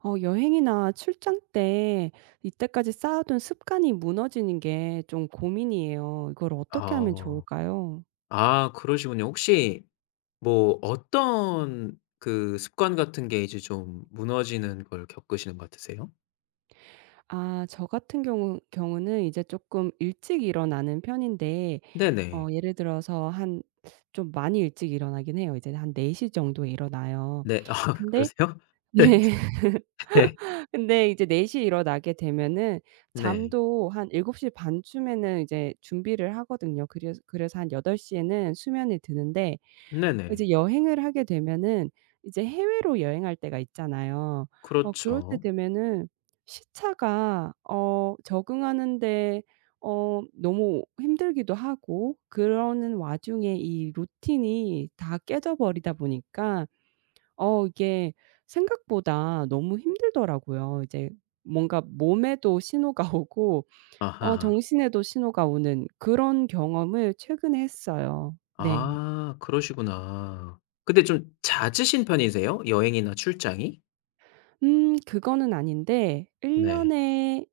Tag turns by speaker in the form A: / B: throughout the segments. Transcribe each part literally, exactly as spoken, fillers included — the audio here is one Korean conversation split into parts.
A: 어 여행이나 출장 때 이때까지 쌓아둔 습관이 무너지는 게 좀 고민이에요. 이걸 어떻게 하면
B: 아.
A: 좋을까요?
B: 아 그러시군요. 혹시 뭐 어떤 그 습관 같은 게 이제 좀 무너지는 걸 겪으시는 거 같으세요?
A: 아 저 같은 경우 경우는 이제 쪼끔 일찍 일어나는 편인데
B: 네네.
A: 어 예를 들어서 한 좀 많이 일찍 일어나긴 해요. 이제는 한 네 시 정도에 일어나요.
B: 네 아
A: 근데
B: 그러세요? 네.
A: 네.
B: 네.
A: 근데 이제 네 시 에 일어나게 되면
B: 네.
A: 잠도 한 일곱 시 반 쯤에는 이제 준비를 하거든요. 그래스 그래서 한 여덟 시 에는 수면에 드는데 어
B: 네네.
A: 이제 여행을 하게 되면은 이제 해외로 여행할 때가 있잖아요. 어 그럴 때
B: 그렇죠.
A: 되면은 시차가 어 적응하는데 어 너무 힘들기도 하고 그러는 와중에 이 루틴이 다 깨져 버리다 보니까 어 이게 생각보다 너무 힘들더라고요. 이제 뭔가 몸에도 신호가 오고 어
B: 아하.
A: 정신에도 신호가 오는 그런 경험을 최근에 했어요. 네.
B: 아 그러시구나. 근데 좀 잦으신 편이세요? 여행이나 출장이?
A: 음 그거는 아닌데 일
B: 네.
A: 년에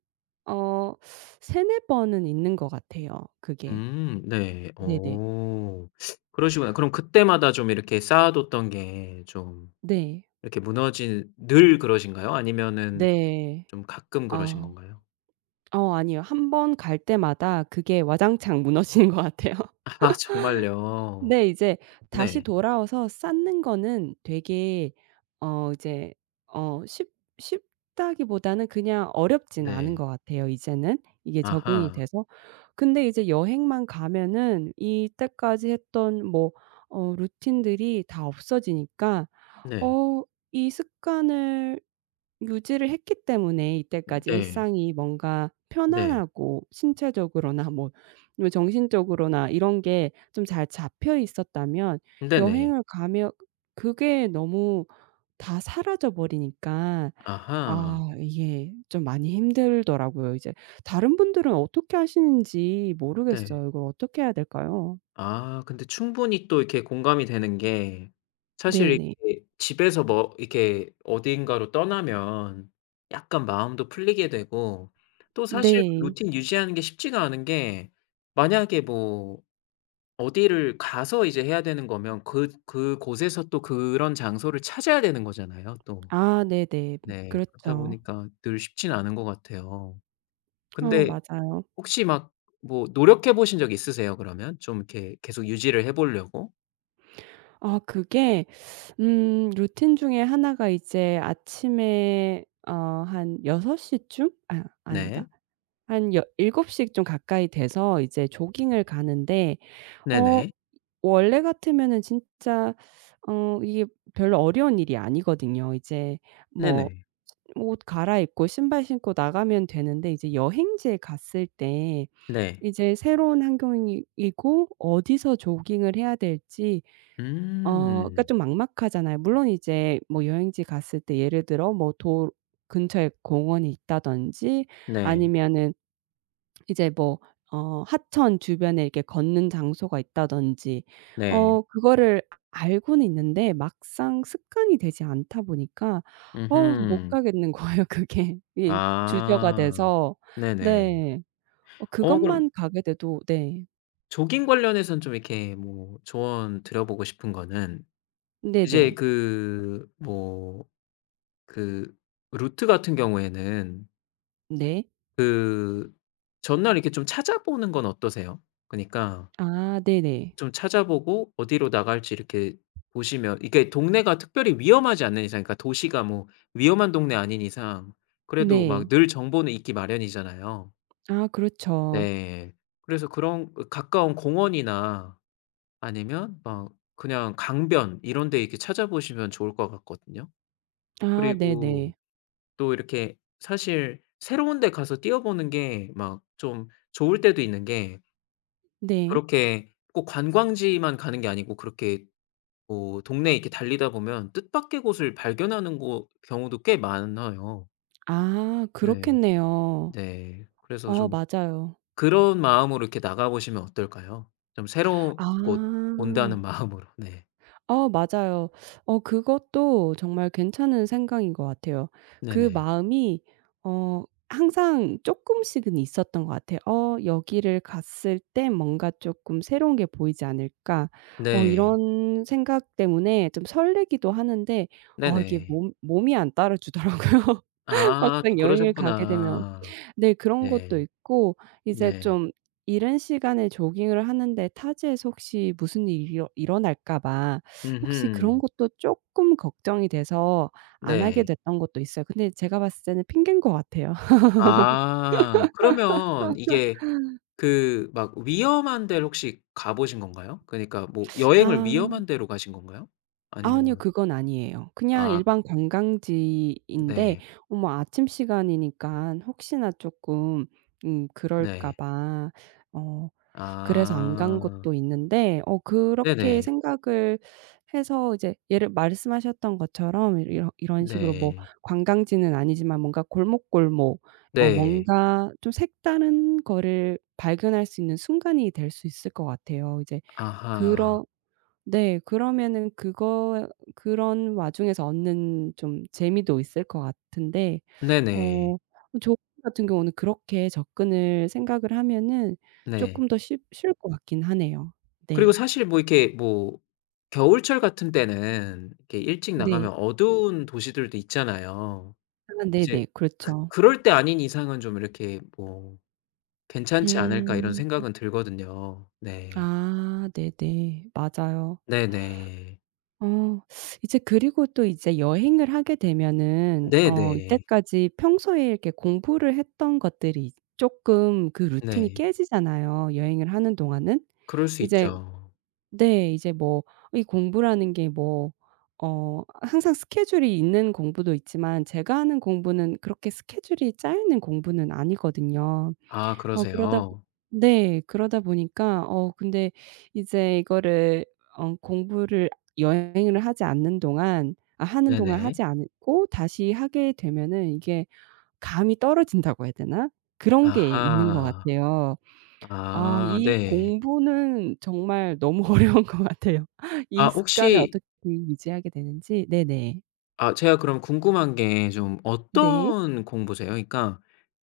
A: 어 세네 번은 있는 것 같아요 그게.
B: 음 네.
A: 네네.
B: 어. 그러시구나. 그럼 그때마다 좀 이렇게 쌓아 뒀던 게 좀
A: 네.
B: 이렇게 무너진 늘 그러신가요? 아니면은
A: 네.
B: 좀 가끔 그러신
A: 아.
B: 건가요?
A: 어 아니요. 한 번 갈 때마다 그게 와장창 무너지는 것 같아요.
B: 아 정말요?
A: 근데 이제 다시
B: 네.
A: 돌아와서 쌓는 거는 되게 어 이제 어 쉽 쉽다기보다는 그냥 어렵지는 않은
B: 네.
A: 것 같아요 이제는 이게 적응이
B: 아하.
A: 돼서. 근데 이제 여행만 가면은 이때까지 했던 뭐 어 루틴들이 다 없어지니까
B: 네.
A: 어 이 습관을 유지를 했기 때문에 이때까지
B: 네.
A: 일상이 뭔가
B: 네.
A: 편안하고 신체적으로나 뭐 정신적으로나 이런 게 좀 잘 잡혀 있었다면
B: 네네.
A: 여행을 가면 그게 너무 다 사라져 버리니까
B: 아하.
A: 아 이게 좀 많이 힘들더라고요 이제. 다른 분들은 어떻게 하시는지
B: 네.
A: 모르겠어요. 이걸 어떻게 해야 될까요?
B: 아 근데 충분히 또 이렇게 공감이 되는 게 사실
A: 네네.
B: 이렇게 집에서 뭐 이렇게 어딘가로 떠나면 약간 마음도 풀리게 되고 또 사실
A: 네.
B: 루틴 유지하는 게 쉽지가 않은 게 만약에 뭐 어디를 가서 이제 해야 되는 거면 그 그곳에서 또 그런 장소를 찾아야 되는 거잖아요 또.
A: 아 네네.
B: 네 그렇다
A: 그렇죠.
B: 보니까 늘 쉽지는 않은 것 같아요.
A: 어
B: 근데
A: 맞아요.
B: 혹시 막 뭐 노력해 보신 적 있으세요, 그러면 좀 이렇게 계속 유지를 해 보려고?
A: 아 그게 음 루틴 중에 하나가 이제 아침에 어 한 여섯 시 쯤? 아 아니다
B: 네.
A: 한 여 일곱 시 좀 가까이 돼서 이제 조깅을 가는데 어
B: 네네.
A: 원래 같으면은 진짜 어 이게 별로 어려운 일이 아니거든요. 이제 뭐
B: 네네.
A: 옷 갈아입고 신발 신고 나가면 되는데 이제 여행지에 갔을 때
B: 네.
A: 이제 새로운 환경이 이고 어디서 조깅을 해야 될지 어 그러니까
B: 음.
A: 좀 막막하잖아요. 물론 이제 뭐 여행지 갔을 때 예를 들어 뭐 도 근처에 공원이 있다든지
B: 네.
A: 아니면은 이제 뭐 어 하천 주변에 이렇게 걷는 장소가 있다든지
B: 네.
A: 어 그거를 알고는 있는데 막상 습관이 되지 않다 보니까 어우 못
B: 음흠.
A: 가겠는 거예요 그게. 이 주저가
B: 아
A: 돼서.
B: 네네.
A: 네. 어
B: 어 그럼
A: 그것만 가게 돼도 네.
B: 조깅 관련해서는 좀 이렇게 뭐 조언 드려보고 싶은 거는 이제
A: 네네.
B: 그 뭐 그 루트 같은 경우에는
A: 네.
B: 그 전날 이렇게 좀 찾아 보는 건 어떠세요? 그니까
A: 아. 네네.
B: 좀 찾아 보고 어디로 나갈지 이렇게 보시면 이게 동네가 특별히 위험하지 않는 이상 그러니까 도시가 뭐 위험한 동네가 아닌 이상 그래도 막
A: 네.
B: 늘 정보는 있기 마련이잖아요.
A: 아, 그렇죠.
B: 네. 그래서 그런 그 가까운 공원이나 아니면 막 그냥 강변 이런 데 이렇게 찾아 보시면 좋을 것 같거든요.
A: 아,
B: 그리고
A: 네네.
B: 또 이렇게 사실 새로운 데 가서 뛰어보는 게 막 좀 좋을 때도 있는 게
A: 네.
B: 그렇게 꼭 관광지만 가는 게 아니고 그렇게 뭐 동네에 이렇게 달리다 보면 뜻밖의 곳을 발견하는 거 경우도 꽤 많아요.
A: 아.
B: 네.
A: 그렇겠네요.
B: 네. 그래서
A: 어
B: 좀
A: 맞아요.
B: 그런 마음으로 이렇게 나가 보시면 어떨까요? 좀 새로운 곳 온다는
A: 아.
B: 마음으로. 네.
A: 어 맞아요. 어 그것도 정말 괜찮은 생각인 것 같아요. 그
B: 네네.
A: 마음이 어 항상 쪼끔씩은 있었던 것 같아요. '어 여기를 갔을 때 뭔가 쪼끔 새로운 게 보이지 않을까?' 어
B: 네.
A: 이런 생각 때문에 좀 설레기도 하는데 어 이게
B: 네네.
A: 몸 몸이 안 따라 주더라고요,
B: 아. 또
A: 막상 여행을 가게 되면.
B: 그러셨구나.
A: 네. 그런 것도
B: 네.
A: 있고 이제
B: 네.
A: 좀 이른 시간에 조깅을 하는데 타지에서 혹시 무슨 일이 일어 일어날까 봐 혹시 그런
B: 음흠.
A: 것도 쪼끔 걱정이 돼서 안 하게
B: 네.
A: 됐던 것도 있어요. 근데 제가 봤을 때는 핑계인 것 같아요.
B: 아. 그러면 이게 그 막 위험한 데를 혹시 가 보신 건가요? 그러니까 뭐 여행을
A: 아.
B: 위험한 데로 가신 건가요?
A: 아니요.
B: 아니면
A: 그건 아니에요. 그냥
B: 아.
A: 일반 관광지인데
B: 네.
A: 어 뭐 아침 시간이니까 혹시나 쪼끔 음 그럴까
B: 네.
A: 봐 어 그래서 안 간
B: 아.
A: 것도 있는데 어 그렇게
B: 네네.
A: 생각을 해서 이제 예를 말씀하셨던 것처럼 이렇 이런 식으로 뭐
B: 네.
A: 관광지는 아니지만 뭔가 골목, 골목 어
B: 네.
A: 뭔가 좀 색다른 거를 발견할 수 있는 순간이 될 수 있을 것 같아요. 이제
B: 아하.
A: 그런 네. 그러면 그거 그런 와중에서 얻는 좀 재미도 있을 것 같은데
B: 네네.
A: 어 저희 같은 경우는 그렇게 접근을 생각을 하면은
B: 네.
A: 쪼끔 더 쉽 쉬울 것 같긴 하네요.
B: 그리고
A: 네.
B: 사실 뭐 이렇게 뭐 겨울철 같은 때는 이렇게 일찍
A: 네.
B: 나가면 어두운 도시들도 있잖아요.
A: 아
B: 이제
A: 네네.
B: 그
A: 그렇죠.
B: 그럴 때 아닌 이상은 좀 이렇게 뭐 괜찮지 않을까 이런
A: 음.
B: 생각은 들거든요. 네.
A: 아. 네네. 맞아요.
B: 네네.
A: 어. 이제 그리고 또 이제 여행을 하게 되면은 어
B: 네네.
A: 이때까지 평소에 이렇게 공부를 했던 것들이 이제 쪼끔 그 루틴이
B: 네.
A: 깨지잖아요, 여행을 하는 동안은.
B: 그럴 수
A: 이제
B: 있죠.
A: 네. 이제 뭐 이 공부라는 게 뭐 어 항상 스케줄이 있는 공부도 있지만 제가 하는 공부는 그렇게 스케줄이 짜여 있는 공부는 아니거든요.
B: 아,
A: 어 그러다
B: 그러세요.
A: 네. 그러다 보니까 어 근데 이제 이거를 어 공부를 여행을 하지 않는 동안 아 하는 동안
B: 네네.
A: 하지 않고 다시 하게 되면은 이게 감이 떨어진다고 해야 되나? 그런 게 있는 것
B: 아하.
A: 같아요. 아,
B: 아.
A: 이
B: 네.
A: 공부는 정말 너무 어려운 것 같아요.
B: 아
A: 이 습관을
B: 혹시
A: 어떻게 유지하게 되는지. 네네.
B: 아 제가 그럼 궁금한 게 좀
A: 네.
B: 어떤 공부세요? 그러니까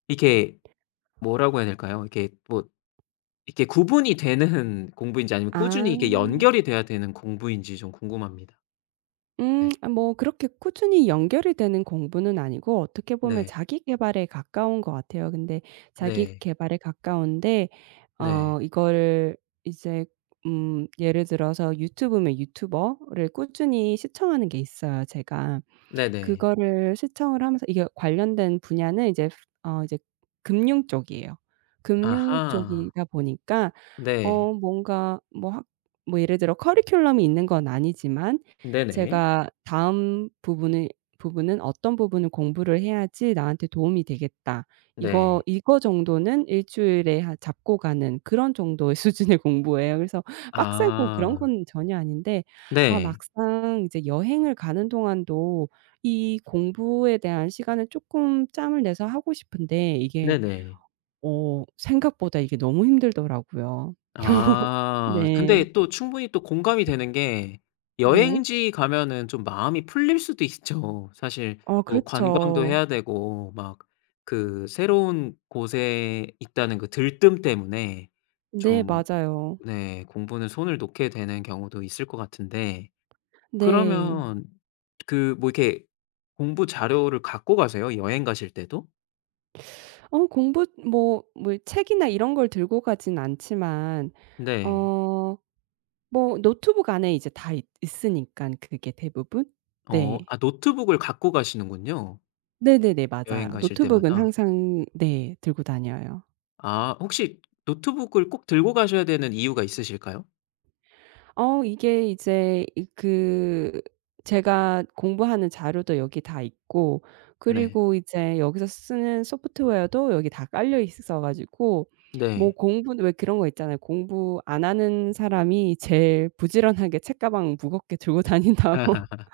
B: 이렇게 뭐라고 해야 될까요? 이렇게 뭐 이렇게 구분이 되는 공부인지 아니면
A: 아.
B: 꾸준히 이게 연결이 돼야 되는 공부인지 좀 궁금합니다.
A: 음
B: 네.
A: 아 뭐 그렇게 꾸준히 연결이 되는 공부는 아니고 어떻게 보면
B: 네.
A: 자기 계발에 가까운 것 같아요. 근데 자기
B: 네.
A: 계발에 가까운데
B: 네.
A: 어 이거를 이제 음 예를 들어서 유튜브면 유튜버를 꾸준히 시청하는 게 있어요 제가.
B: 네네.
A: 그거를 시청을 하면서 이게 관련된 분야는 이제 어 이제 금융 쪽이에요. 금융
B: 아하.
A: 쪽이다 보니까
B: 네.
A: 어 뭔가 뭐 하 뭐 예를 들어 커리큘럼이 있는 건 아니지만
B: 네네.
A: 제가 '다음 부분의 부분은 어떤 부분을 공부를 해야지 나한테 도움이 되겠다.' 이거
B: 네.
A: 이거 정도는 일 주일에 하 잡고 가는 그런 정도의 수준의 공부예요. 그래서 빡세고 그런
B: 아.
A: 건 전혀 아닌데 아
B: 네.
A: 막상 이제 여행을 가는 동안도 이 공부에 대한 시간을 쪼끔 짬을 내서 하고 싶은데 이게
B: 네네.
A: 어 생각보다 이게 너무 힘들더라고요.
B: 아
A: 네.
B: 근데 또 충분히 또 공감이
A: 음.
B: 되는 게
A: 네.
B: 여행지 가면은 좀 마음이 풀릴 수도 있죠. 사실
A: 어
B: 또 관광도
A: 그렇죠.
B: 해야 되고 막 그 새로운 곳에 있다는 그 들뜸 때문에
A: 네.
B: 좀
A: 맞아요.
B: 네. 공부는 손을 놓게 되는 경우도 있을 것 같은데
A: 네.
B: 그러면 그 뭐 이렇게 공부 자료를 갖고 가세요? 여행 가실 때도?
A: 어 공부 뭐 뭐 책이나 이런 걸 들고 가진 않지만
B: 네.
A: 어 뭐 노트북 안에 이제 다 있 있으니깐 그게 대부분.
B: 어
A: 네.
B: 아 노트북을 갖고 가시는군요.
A: 네네네. 맞아요.
B: 여행가실
A: 노트북은
B: 때마다.
A: 항상 네. 들고 다녀요.
B: 아 혹시 노트북을 꼭 들고 가셔야 되는 이유가 있으실까요?
A: 어 이게 이제 이 그 제가 공부하는 자료도 여기 다 있고
B: 네.
A: 그리고 이제 여기서 쓰는 소프트웨어도 여기 다 깔려 있어 가지고 뭐
B: 네.
A: 공부는 왜 그런 거 있잖아요. 공부 안 하는 사람이 제일 부지런하게 책가방 무겁게 들고 다닌다고.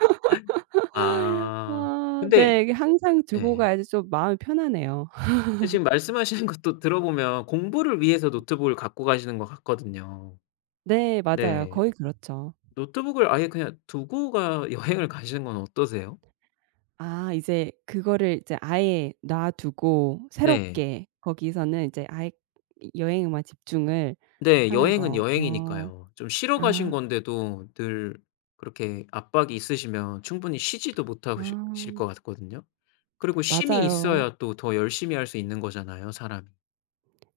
B: 아
A: 어
B: 근데
A: 네. 그 항상 들고
B: 예.
A: 가야지 좀 마음이 편안해요.
B: 근데 지금 말씀하시는 것도 들어보면 공부를 위해서 노트북을 갖고 가시는 것 같거든요.
A: 네. 맞아요.
B: 네.
A: 거의 그렇죠.
B: 노트북을 아예 그냥 두고 가 여행을 가시는 건 어떠세요?
A: 아 이제 그거를 이제 아예 놔두고
B: 네.
A: 새롭게 거기서는 이제 아예 여 여행에만 집중을
B: 네.
A: 하는
B: 여행은
A: 거. 어.
B: 여행이니까요. 좀 쉬러 가신
A: 아.
B: 건데도 늘 그렇게 압박이 있으시면 충분히 쉬지도 못하고 실 실
A: 아.
B: 것 같거든요. 그리고 쉼이
A: 맞아요.
B: 있어야 또 더 열심히 할 수 있는 거잖아요 사람이.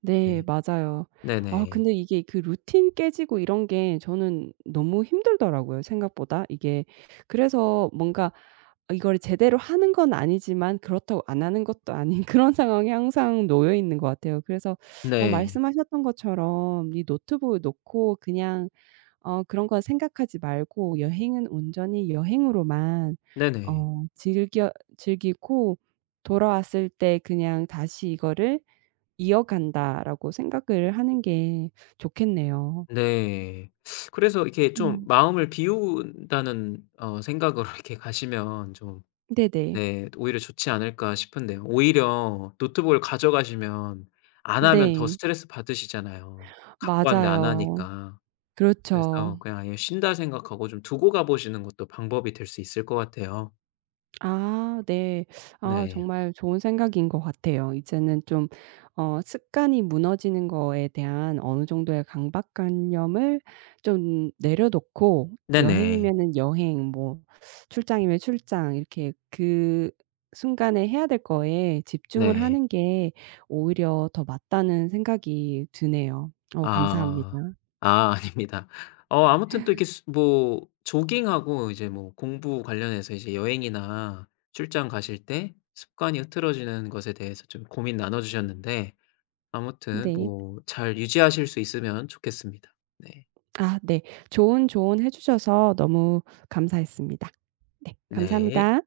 A: 네.
B: 네.
A: 맞아요. 아우
B: 네네.
A: 근데 이게 그 루틴 깨지고 이런 게 저는 너무 힘들더라고요 생각보다 이게. 그래서 뭔가 이걸 제대로 하는 건 아니지만 그렇다고 안 하는 것도 아닌 그런 상황에 항상 놓여 있는 것 같아요. 그래서 어
B: 네.
A: 말씀하셨던 것처럼 '이 노트북을 놓고 그냥 어 그런 거 생각하지 말고 여행은 온전히 여행으로만
B: 네네.
A: 어 즐겨 즐기고 돌아왔을 때 그냥 다시 이거를 이어간다.'라고 생각을 하는 게 좋겠네요.
B: 네. 그래서 이렇게 좀
A: 음.
B: 마음을 비운다는 어 생각으로 이렇게 가시면 좀
A: 네네.
B: 오히려 좋지 않을까 싶은데요. 오히려 노트북을 가져가시면 안 하면 더
A: 네.
B: 스트레스 받으시잖아요. 갖고 왔는데 안
A: 맞아요.
B: 하니까.
A: 그렇죠.
B: 그래서 그냥 아예 쉰다 생각하고 좀 두고 가보시는 것도 방법이 될 수 있을 것 같아요.
A: 아 네. 아
B: 네.
A: 정말 좋은 생각인 것 같아요. 이제는 좀 어 습관이 무너지는 거에 대한 어느 정도의 강박관념을 좀 내려놓고
B: 네네.
A: 여행이면은 여행 뭐 출장이면 출장 이렇게 그 순간에 해야 될 거에 집중을
B: 네.
A: 하는 게 오히려 더 맞다는 생각이 드네요. 어 감사합니다.
B: 아. 아 아닙니다. 어 아무튼 또 이렇게 수 뭐 조깅하고 이제 뭐 공부 관련해서 이제 여행이나 출장 가실 때 습관이 흐트러지는 것에 대해서 좀 고민 나눠주셨는데 아무튼
A: 네.
B: 뭐 잘 유지하실 수 있으면 좋겠습니다. 네.
A: 음 아 네. 좋은 조언 해 주셔서 너무 감사했습니다. 네.
B: 네.
A: 감사합니다.